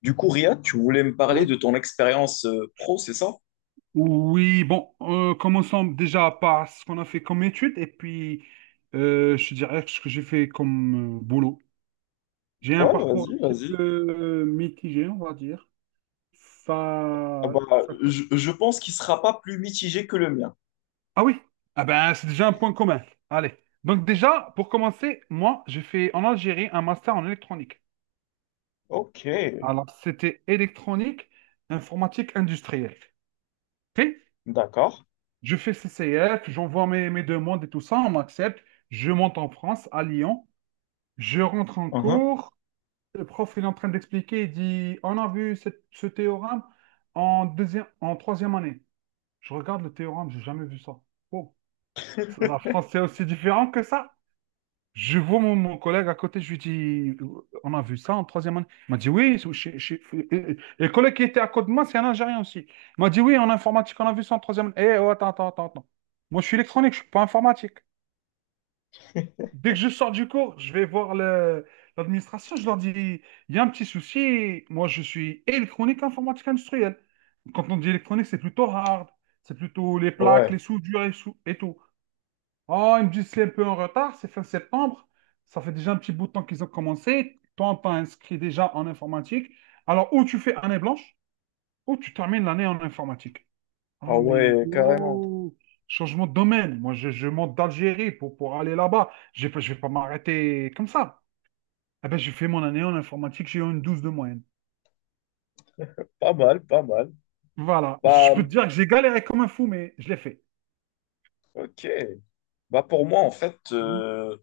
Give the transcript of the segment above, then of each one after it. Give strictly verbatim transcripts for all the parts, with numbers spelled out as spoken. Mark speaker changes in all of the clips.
Speaker 1: Du coup, Riyad, tu voulais me parler
Speaker 2: Oui.
Speaker 1: de ton expérience euh, pro, c'est ça?
Speaker 2: Oui, bon, euh, commençons déjà par ce qu'on a fait comme études et puis euh, je te dirais ce que j'ai fait comme euh, boulot. J'ai un
Speaker 1: Ouais,
Speaker 2: parcours un
Speaker 1: vas-y,
Speaker 2: petit peu
Speaker 1: vas-y.
Speaker 2: euh, mitigé, on va dire.
Speaker 1: Ah
Speaker 2: Ça,
Speaker 1: bah,
Speaker 2: ça-
Speaker 1: je, je pense qu'il sera pas plus mitigé que le mien.
Speaker 2: Ah oui, ah ben, c'est déjà un point commun. Allez. Donc déjà, pour commencer, moi, j'ai fait en Algérie un master en électronique.
Speaker 1: Ok,
Speaker 2: Alors, c'était électronique, informatique industrielle. Ok.
Speaker 1: d'accord.
Speaker 2: Je fais C C F, j'envoie mes, mes demandes et tout ça, on m'accepte. Je monte en France, à Lyon. Je rentre en
Speaker 1: Mhm.
Speaker 2: cours, le prof il est en train d'expliquer, il dit, on a vu cette- ce théorème en deuxième, en troisième année. Je regarde le théorème, j'ai jamais vu ça. Oh, ça, la France c'est aussi différent que ça. Je vois mon, mon collègue à côté, je lui dis, on a vu ça en troisième année. Il m'a dit, oui, c'est- chez- chez- et- et- et le collègue qui était à côté de moi, c'est un Algérien aussi. Il m'a dit, oui, en informatique, on a vu ça en troisième année. Eh, oh, attends, attends, attends, attends. Moi, je suis électronique, je ne suis pas informatique. Dès que je sors du cours, je vais voir le- l'administration, je leur dis, il y a un petit souci, moi je suis électronique informatique industrielle. Quand on dit électronique, c'est plutôt hard, c'est plutôt les plaques,
Speaker 1: Ouais,
Speaker 2: les soudures et, sou- et tout. Oh, ils me disent c'est un peu en retard, c'est fin septembre, ça fait déjà un petit bout de temps qu'ils ont commencé, toi t'as inscrit déjà en informatique, alors ou tu fais année blanche, ou tu termines l'année en informatique.
Speaker 1: ah
Speaker 2: Ah, mais
Speaker 1: ouais, carrément.
Speaker 2: oh, changement de domaine. Moi, je, je monte d'Algérie pour, pour aller là-bas. Je ne je vais pas m'arrêter comme ça. Eh ben, j'ai fait mon année en informatique, j'ai eu une douze de moyenne.
Speaker 1: Pas mal, pas mal.
Speaker 2: Voilà. Je
Speaker 1: Bah,
Speaker 2: peux te dire que j'ai galéré comme un fou, mais je l'ai fait.
Speaker 1: ok. Bah, pour moi, en fait,
Speaker 2: Mhm,
Speaker 1: euh,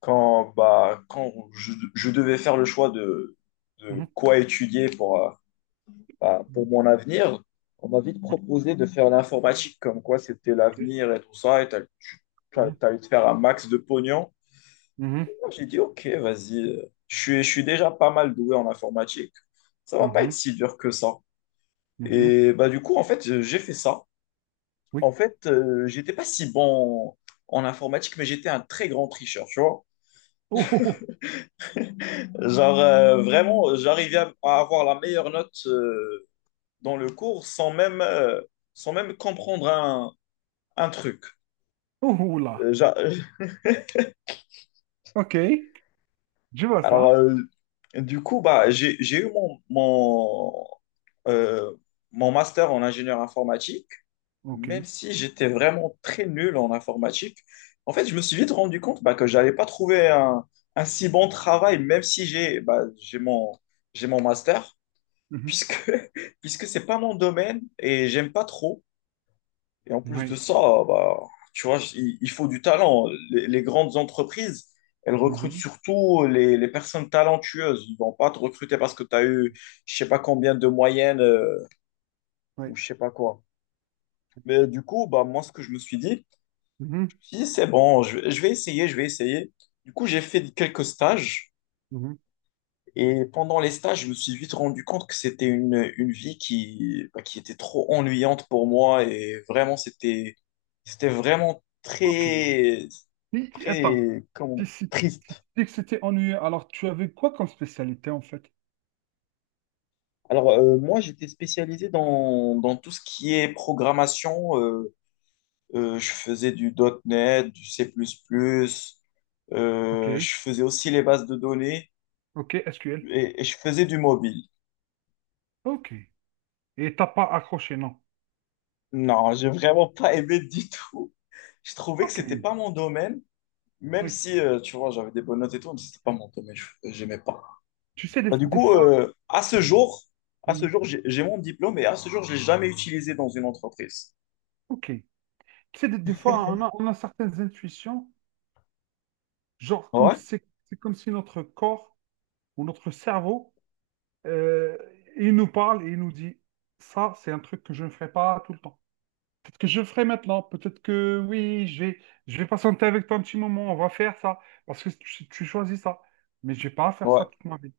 Speaker 1: quand, bah, quand je, je devais faire le choix de, de
Speaker 2: mhm,
Speaker 1: quoi étudier pour, euh, bah, pour
Speaker 2: mhm.
Speaker 1: mon avenir, on m'a vite
Speaker 2: Oui,
Speaker 1: proposé de faire l'informatique, comme quoi c'était
Speaker 2: ok.
Speaker 1: l'avenir et tout ça, et t'allais tu- t'allais-
Speaker 2: Mhm,
Speaker 1: t'allais te faire un max de pognon. Du coup,
Speaker 2: mhm,
Speaker 1: moi, j'ai dit, ok, vas-y, je suis, je suis déjà pas mal doué en informatique. Ça va pas être
Speaker 2: mhm,
Speaker 1: si dur que ça.
Speaker 2: mhm.
Speaker 1: Et bah, du coup, en fait, j'ai fait ça. En
Speaker 2: Oui.
Speaker 1: fait, euh, j'étais pas si bon en informatique, mais j'étais un très grand tricheur, tu vois.
Speaker 2: Oh, oh,
Speaker 1: Genre, euh, vraiment, j'arrivais à, à avoir la meilleure note euh, dans le cours sans même, euh, sans même comprendre un un truc.
Speaker 2: oh, oh, oh là.
Speaker 1: Euh, j'a-
Speaker 2: OK. Je vois
Speaker 1: Alors,
Speaker 2: ça.
Speaker 1: euh, du coup, bah, j'ai, j'ai eu mon, mon, euh, mon master en ingénieur informatique, même
Speaker 2: OK.
Speaker 1: si j'étais vraiment très nul en informatique. En fait, je me suis vite rendu compte bah, que je n'avais pas trouvé un, un si bon travail, même si j'ai bah, j'ai mon, j'ai mon master,
Speaker 2: Mhm.
Speaker 1: puisque, puisque ce n'est pas mon domaine et j'aime pas trop. Et en plus de
Speaker 2: Oui.
Speaker 1: ça, bah, tu vois, il, il faut du talent. Les, les grandes entreprises, elles recrutent
Speaker 2: Mhm,
Speaker 1: surtout les, les personnes talentueuses. Ils vont pas te recruter parce que tu as eu je sais pas combien de moyenne euh, ou
Speaker 2: oui.
Speaker 1: je sais pas quoi. Mais du coup, bah, moi, ce que je me suis dit,
Speaker 2: Mhm,
Speaker 1: je me suis dit, c'est bon, je, je vais essayer, je vais essayer. Du coup, j'ai fait quelques stages.
Speaker 2: mhm.
Speaker 1: Et pendant les stages, je me suis vite rendu compte que c'était une, une vie qui, bah, qui était trop ennuyante pour moi et vraiment, c'était, c'était vraiment
Speaker 2: OK. Et-
Speaker 1: très,
Speaker 2: Attends.
Speaker 1: très,
Speaker 2: Si,
Speaker 1: comment,
Speaker 2: si
Speaker 1: triste.
Speaker 2: dit que c'était ennuyeux. Alors, tu avais quoi comme spécialité en fait?
Speaker 1: Alors, euh, moi, j'étais spécialisé dans, dans tout ce qui est programmation. Euh, euh, je faisais du .N E T, du C++,
Speaker 2: Ok,
Speaker 1: euh, je faisais aussi les bases de données
Speaker 2: ok, S Q L.
Speaker 1: et, et je faisais du mobile.
Speaker 2: Ok. Et t'as pas accroché, non?
Speaker 1: Non, j'ai vraiment pas aimé du tout. Je trouvais que
Speaker 2: Ok.
Speaker 1: c'était pas mon domaine. Même
Speaker 2: Oui.
Speaker 1: si, euh, tu vois, j'avais des bonnes notes et tout, mais c'était pas mon domaine, je- j'aimais pas.
Speaker 2: Tu sais, des,
Speaker 1: Bah, du
Speaker 2: des
Speaker 1: coup,
Speaker 2: fois,
Speaker 1: euh, à ce
Speaker 2: mm,
Speaker 1: jour, à ce
Speaker 2: mm,
Speaker 1: jour, j'ai j'ai mon diplôme et à ce jour, je l'ai jamais utilisé dans une entreprise.
Speaker 2: ok. Tu sais, des, des fois, on a, on a certaines intuitions, genre comme si
Speaker 1: Ouais,
Speaker 2: c'est c'est comme si notre corps ou notre cerveau, euh, il nous parle et il nous dit, ça, c'est un truc que je ne ferai pas tout le temps. Peut-être que je le ferai maintenant. Peut-être que oui, je vais, je vais patienter avec toi un petit moment. On va faire ça. Parce que tu, tu choisis ça. Mais je vais pas faire ça
Speaker 1: ouais,
Speaker 2: toute ma vie.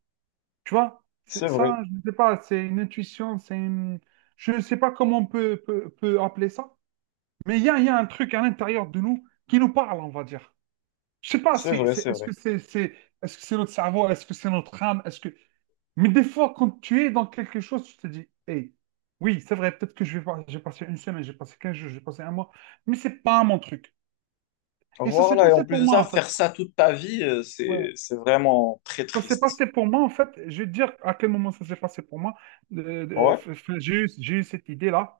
Speaker 2: Tu vois, c'est
Speaker 1: c'est vrai,
Speaker 2: ça, je ne sais pas. C'est une intuition. C'est une- Je ne sais pas comment on peut, peut, peut appeler ça. Mais il y a, il y a un truc à l'intérieur de nous qui nous parle, on va dire. Je sais pas,
Speaker 1: c'est
Speaker 2: c'est,
Speaker 1: vrai,
Speaker 2: c'est,
Speaker 1: c'est
Speaker 2: est-ce
Speaker 1: vrai.
Speaker 2: que c'est, c'est, est-ce que c'est notre cerveau? Est-ce que c'est notre âme? Est-ce que... Mais des fois, quand tu es dans quelque chose, tu te dis, hey, oui, c'est vrai, peut-être que je vais pas- j'ai passé une semaine, j'ai passé quinze jours, j'ai passé un mois, mais c'est pas mon truc. Et ça s'est
Speaker 1: Voilà, et
Speaker 2: passé
Speaker 1: en plus
Speaker 2: pour
Speaker 1: de
Speaker 2: moi,
Speaker 1: ça,
Speaker 2: en fait.
Speaker 1: faire ça toute ta vie, euh,
Speaker 2: Ouais.
Speaker 1: c'est c'est vraiment très
Speaker 2: Ça s'est
Speaker 1: triste.
Speaker 2: passé pour moi, en fait. Je vais te dire à quel moment ça s'est passé pour moi. Euh, euh,
Speaker 1: Ouais.
Speaker 2: f- f- j'ai eu, j'ai eu cette idée-là.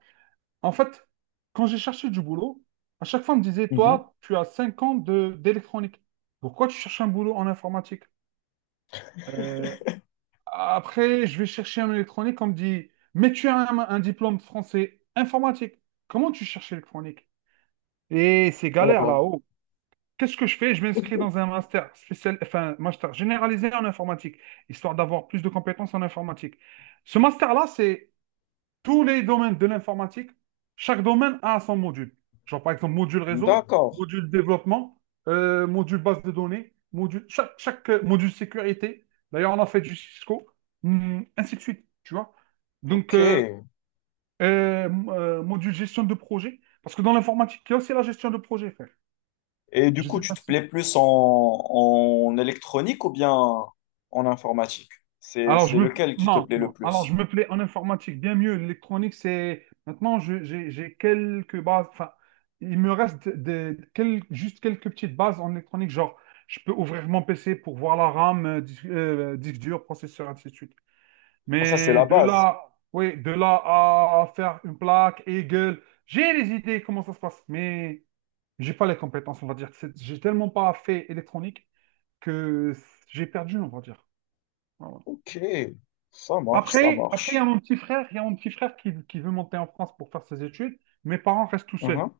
Speaker 2: En fait, quand j'ai cherché du boulot, à chaque fois, on me disait,
Speaker 1: Mhm.
Speaker 2: toi, tu as cinq ans de d'électronique. Pourquoi tu cherches un boulot en informatique? Après, je vais chercher un électronique, on me dit, mais tu as un, un diplôme français informatique. Comment tu cherches électronique? Et c'est galère
Speaker 1: Ouais.
Speaker 2: là-haut. Qu'est-ce que je fais? Je m'inscris dans un master spécial, enfin, master généralisé en informatique, histoire d'avoir plus de compétences en informatique. Ce master-là, c'est tous les domaines de l'informatique, chaque domaine a son module. Genre, par exemple, module réseau,
Speaker 1: D'accord,
Speaker 2: module développement, euh, module base de données, module, chaque, chaque, euh, module sécurité. D'ailleurs, on a fait du Cisco, hum, ainsi de suite, tu vois. Donc,
Speaker 1: ok.
Speaker 2: euh, euh, euh, module gestion de projet, parce que dans l'informatique, il y a aussi la gestion de projet, frère.
Speaker 1: Et du
Speaker 2: Je ne
Speaker 1: coup,
Speaker 2: sais
Speaker 1: tu
Speaker 2: pas
Speaker 1: te
Speaker 2: si.
Speaker 1: plais plus en, en électronique ou bien en informatique? C'est
Speaker 2: Alors, je
Speaker 1: c'est
Speaker 2: me...
Speaker 1: lequel qui te
Speaker 2: Non,
Speaker 1: plaît le
Speaker 2: non. Alors, je
Speaker 1: plus?
Speaker 2: me plais en informatique bien mieux. L'électronique, c'est... Maintenant, je- j'ai j'ai quelques bases. Enfin, il me reste des, quel- juste quelques petites bases en électronique. Genre, je peux ouvrir mon P C pour voir la RAM, euh, dis- euh, disque, dur, processeur, ainsi de suite.
Speaker 1: Ah, ça, c'est
Speaker 2: Mais
Speaker 1: la
Speaker 2: de
Speaker 1: base.
Speaker 2: là, oui, de là à faire une plaque, Eagle, j'ai les idées comment ça se passe, mais j'ai pas les compétences, on va dire. C'est- J'ai tellement pas fait électronique que j'ai perdu, on va dire. Ouais, ouais.
Speaker 1: Ok, ça marche, ça
Speaker 2: Après, après, il y a
Speaker 1: marche.
Speaker 2: mon petit frère, il y a mon petit frère qui, qui veut monter en France pour faire ses études. Mes parents restent tout seuls.
Speaker 1: Mhm.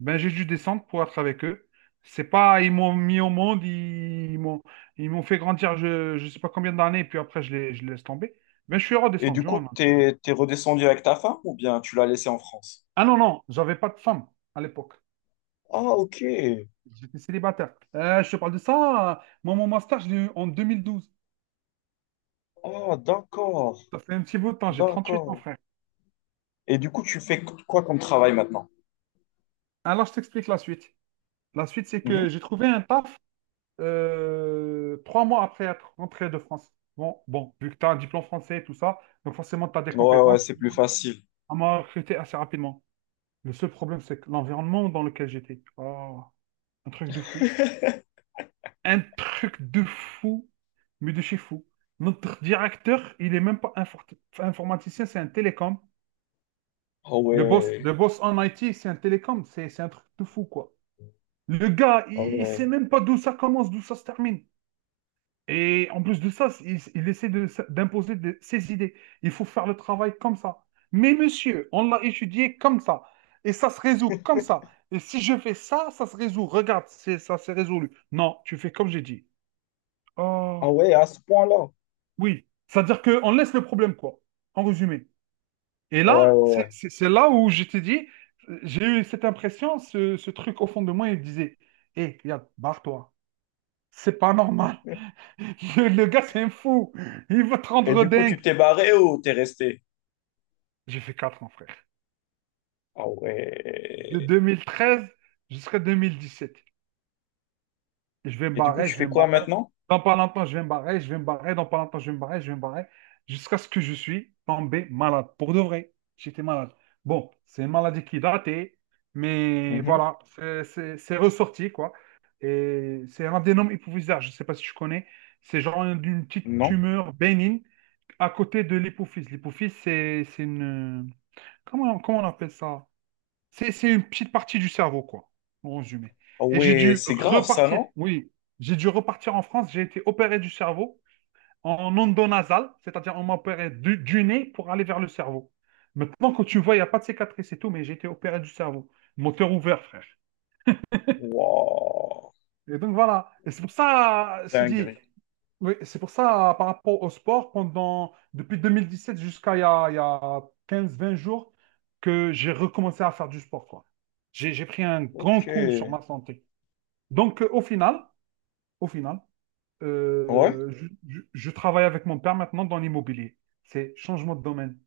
Speaker 2: Ben, j'ai dû descendre pour être avec eux. C'est pas, ils m'ont mis au monde, ils, ils m'ont, ils m'ont fait grandir, je, je sais pas combien d'années, et puis après, je les, je les laisse tomber. Ben, je suis
Speaker 1: Et du
Speaker 2: redescendu
Speaker 1: coup,
Speaker 2: en Algérie.
Speaker 1: t'es, t'es redescendu avec ta femme ou bien tu l'as laissée en France?
Speaker 2: Ah non, non, j'avais pas de femme à l'époque.
Speaker 1: Ah, ok.
Speaker 2: J'étais célibataire. Euh, je te parle de ça, euh, moi, mon master, je l'ai eu en deux mille douze.
Speaker 1: Ah, d'accord,
Speaker 2: Ça fait un petit bout de temps, j'ai trente-huit ans,
Speaker 1: d'accord.
Speaker 2: frère.
Speaker 1: Et du coup, tu fais qu- quoi comme travail maintenant?
Speaker 2: Alors, je t'explique la suite. La suite, c'est
Speaker 1: Mhm.
Speaker 2: que j'ai trouvé un taf euh, trois mois après être rentré de France. Bon, bon, vu que tu as un diplôme français et tout ça, donc forcément, tu as des
Speaker 1: Ouais, ouais,
Speaker 2: compétences.
Speaker 1: c'est plus facile.
Speaker 2: On m'a recruté assez rapidement. Le seul problème, c'est que l'environnement dans lequel j'étais, oh, un truc de fou. Un truc de fou, mais de chez fou. Notre directeur, il est même pas infor- informaticien, c'est un télécom.
Speaker 1: Ah
Speaker 2: Le boss,
Speaker 1: ouais,
Speaker 2: le boss en I T, c'est un télécom. C'est c'est un truc de fou, quoi. Le gars,
Speaker 1: ah
Speaker 2: il, il sait
Speaker 1: ouais.
Speaker 2: même pas d'où ça commence, d'où ça se termine. Et en plus de ça, il, il essaie de- d'imposer de- ses idées. Il faut faire le travail comme ça. Mais monsieur, on l'a étudié comme ça. Et ça se résout comme ça. Et si je fais ça, ça se résout. Regarde, c'est, ça s'est résolu. Non, tu fais comme j'ai dit. Oh,
Speaker 1: Ah ouais, à ce point-là.
Speaker 2: oui. C'est-à-dire qu'on laisse le problème, quoi. En résumé. Et
Speaker 1: Ouais, ouais,
Speaker 2: là, c'est
Speaker 1: ouais.
Speaker 2: c'est- c'est là où je t'ai dit, euh, j'ai eu cette impression, ce, ce truc au fond de moi, il me disait, hé, regarde, barre-toi. C'est pas normal. Le, le gars, c'est un fou. Il va te
Speaker 1: Et
Speaker 2: rendre
Speaker 1: du coup, tu
Speaker 2: dingue.
Speaker 1: t'es barré ou t'es resté?
Speaker 2: J'ai fait quatre ans, frère.
Speaker 1: Ah
Speaker 2: De
Speaker 1: ouais.
Speaker 2: deux mille treize jusqu'à deux mille dix-sept. Je vais me
Speaker 1: Et du coup,
Speaker 2: barrer,
Speaker 1: tu
Speaker 2: je vais
Speaker 1: fais
Speaker 2: me
Speaker 1: quoi
Speaker 2: barrer.
Speaker 1: maintenant?
Speaker 2: Dans pas longtemps, je vais me barrer, je vais me barrer. Dans pas longtemps, je vais me barrer, je vais me barrer. Jusqu'à ce que je suis tombé malade. Pour de vrai, j'étais malade. Bon, c'est une maladie qui est datée, mais
Speaker 1: Mhm.
Speaker 2: voilà, c'est c'est- c'est ressorti, quoi. Et c'est un adénome hypophysaire, je ne sais pas si tu connais. C'est genre une, une petite
Speaker 1: Non?
Speaker 2: tumeur bénigne à côté de l'hypophyse. L'hypophyse, c'est c'est une... Comment, comment on appelle ça? C'est, c'est une petite partie du cerveau, quoi, en résumé.
Speaker 1: Ah
Speaker 2: Et j'ai
Speaker 1: ouais,
Speaker 2: dû
Speaker 1: c'est grave ça,
Speaker 2: repartir,
Speaker 1: non?
Speaker 2: oui, j'ai dû repartir en France, j'ai été opéré du cerveau en endonasal, c'est-à-dire on m'a opéré du, du nez pour aller vers le cerveau. Maintenant, quand tu vois, il n'y a pas de cicatrice et tout, mais j'ai été opéré du cerveau. Moteur ouvert, frère.
Speaker 1: Waouh,
Speaker 2: Et donc voilà. Et c'est pour ça, euh, je dit,
Speaker 1: dingue.
Speaker 2: Oui, c'est pour ça, euh, par rapport au sport, pendant, depuis deux mille dix-sept jusqu'à il y a, il y a quinze vingt jours, que j'ai recommencé à faire du sport, quoi. J'ai, j'ai pris un grand
Speaker 1: Ok.
Speaker 2: coup sur ma santé. Donc, euh, au final, au final,
Speaker 1: Ouais.
Speaker 2: euh, je, je- je travaille avec mon père maintenant dans l'immobilier. C'est changement de domaine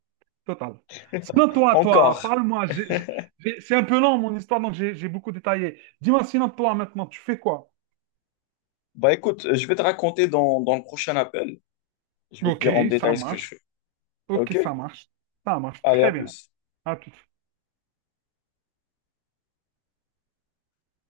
Speaker 2: total. Sinon, toi, toi,
Speaker 1: Encore.
Speaker 2: parle-moi. J'ai- j'ai- j'ai- C'est un peu long, mon histoire, donc j'ai j'ai beaucoup détaillé. Dis-moi, sinon, toi, maintenant, tu fais quoi?
Speaker 1: Bah écoute, je vais te raconter dans, dans le prochain appel. Je vais te
Speaker 2: Ok,
Speaker 1: dire en
Speaker 2: ça
Speaker 1: détail ce que je
Speaker 2: marche.
Speaker 1: fais.
Speaker 2: Ok,
Speaker 1: Ok?
Speaker 2: ça marche. Ça marche
Speaker 1: Allez, à
Speaker 2: très bien.
Speaker 1: plus.
Speaker 2: À toute.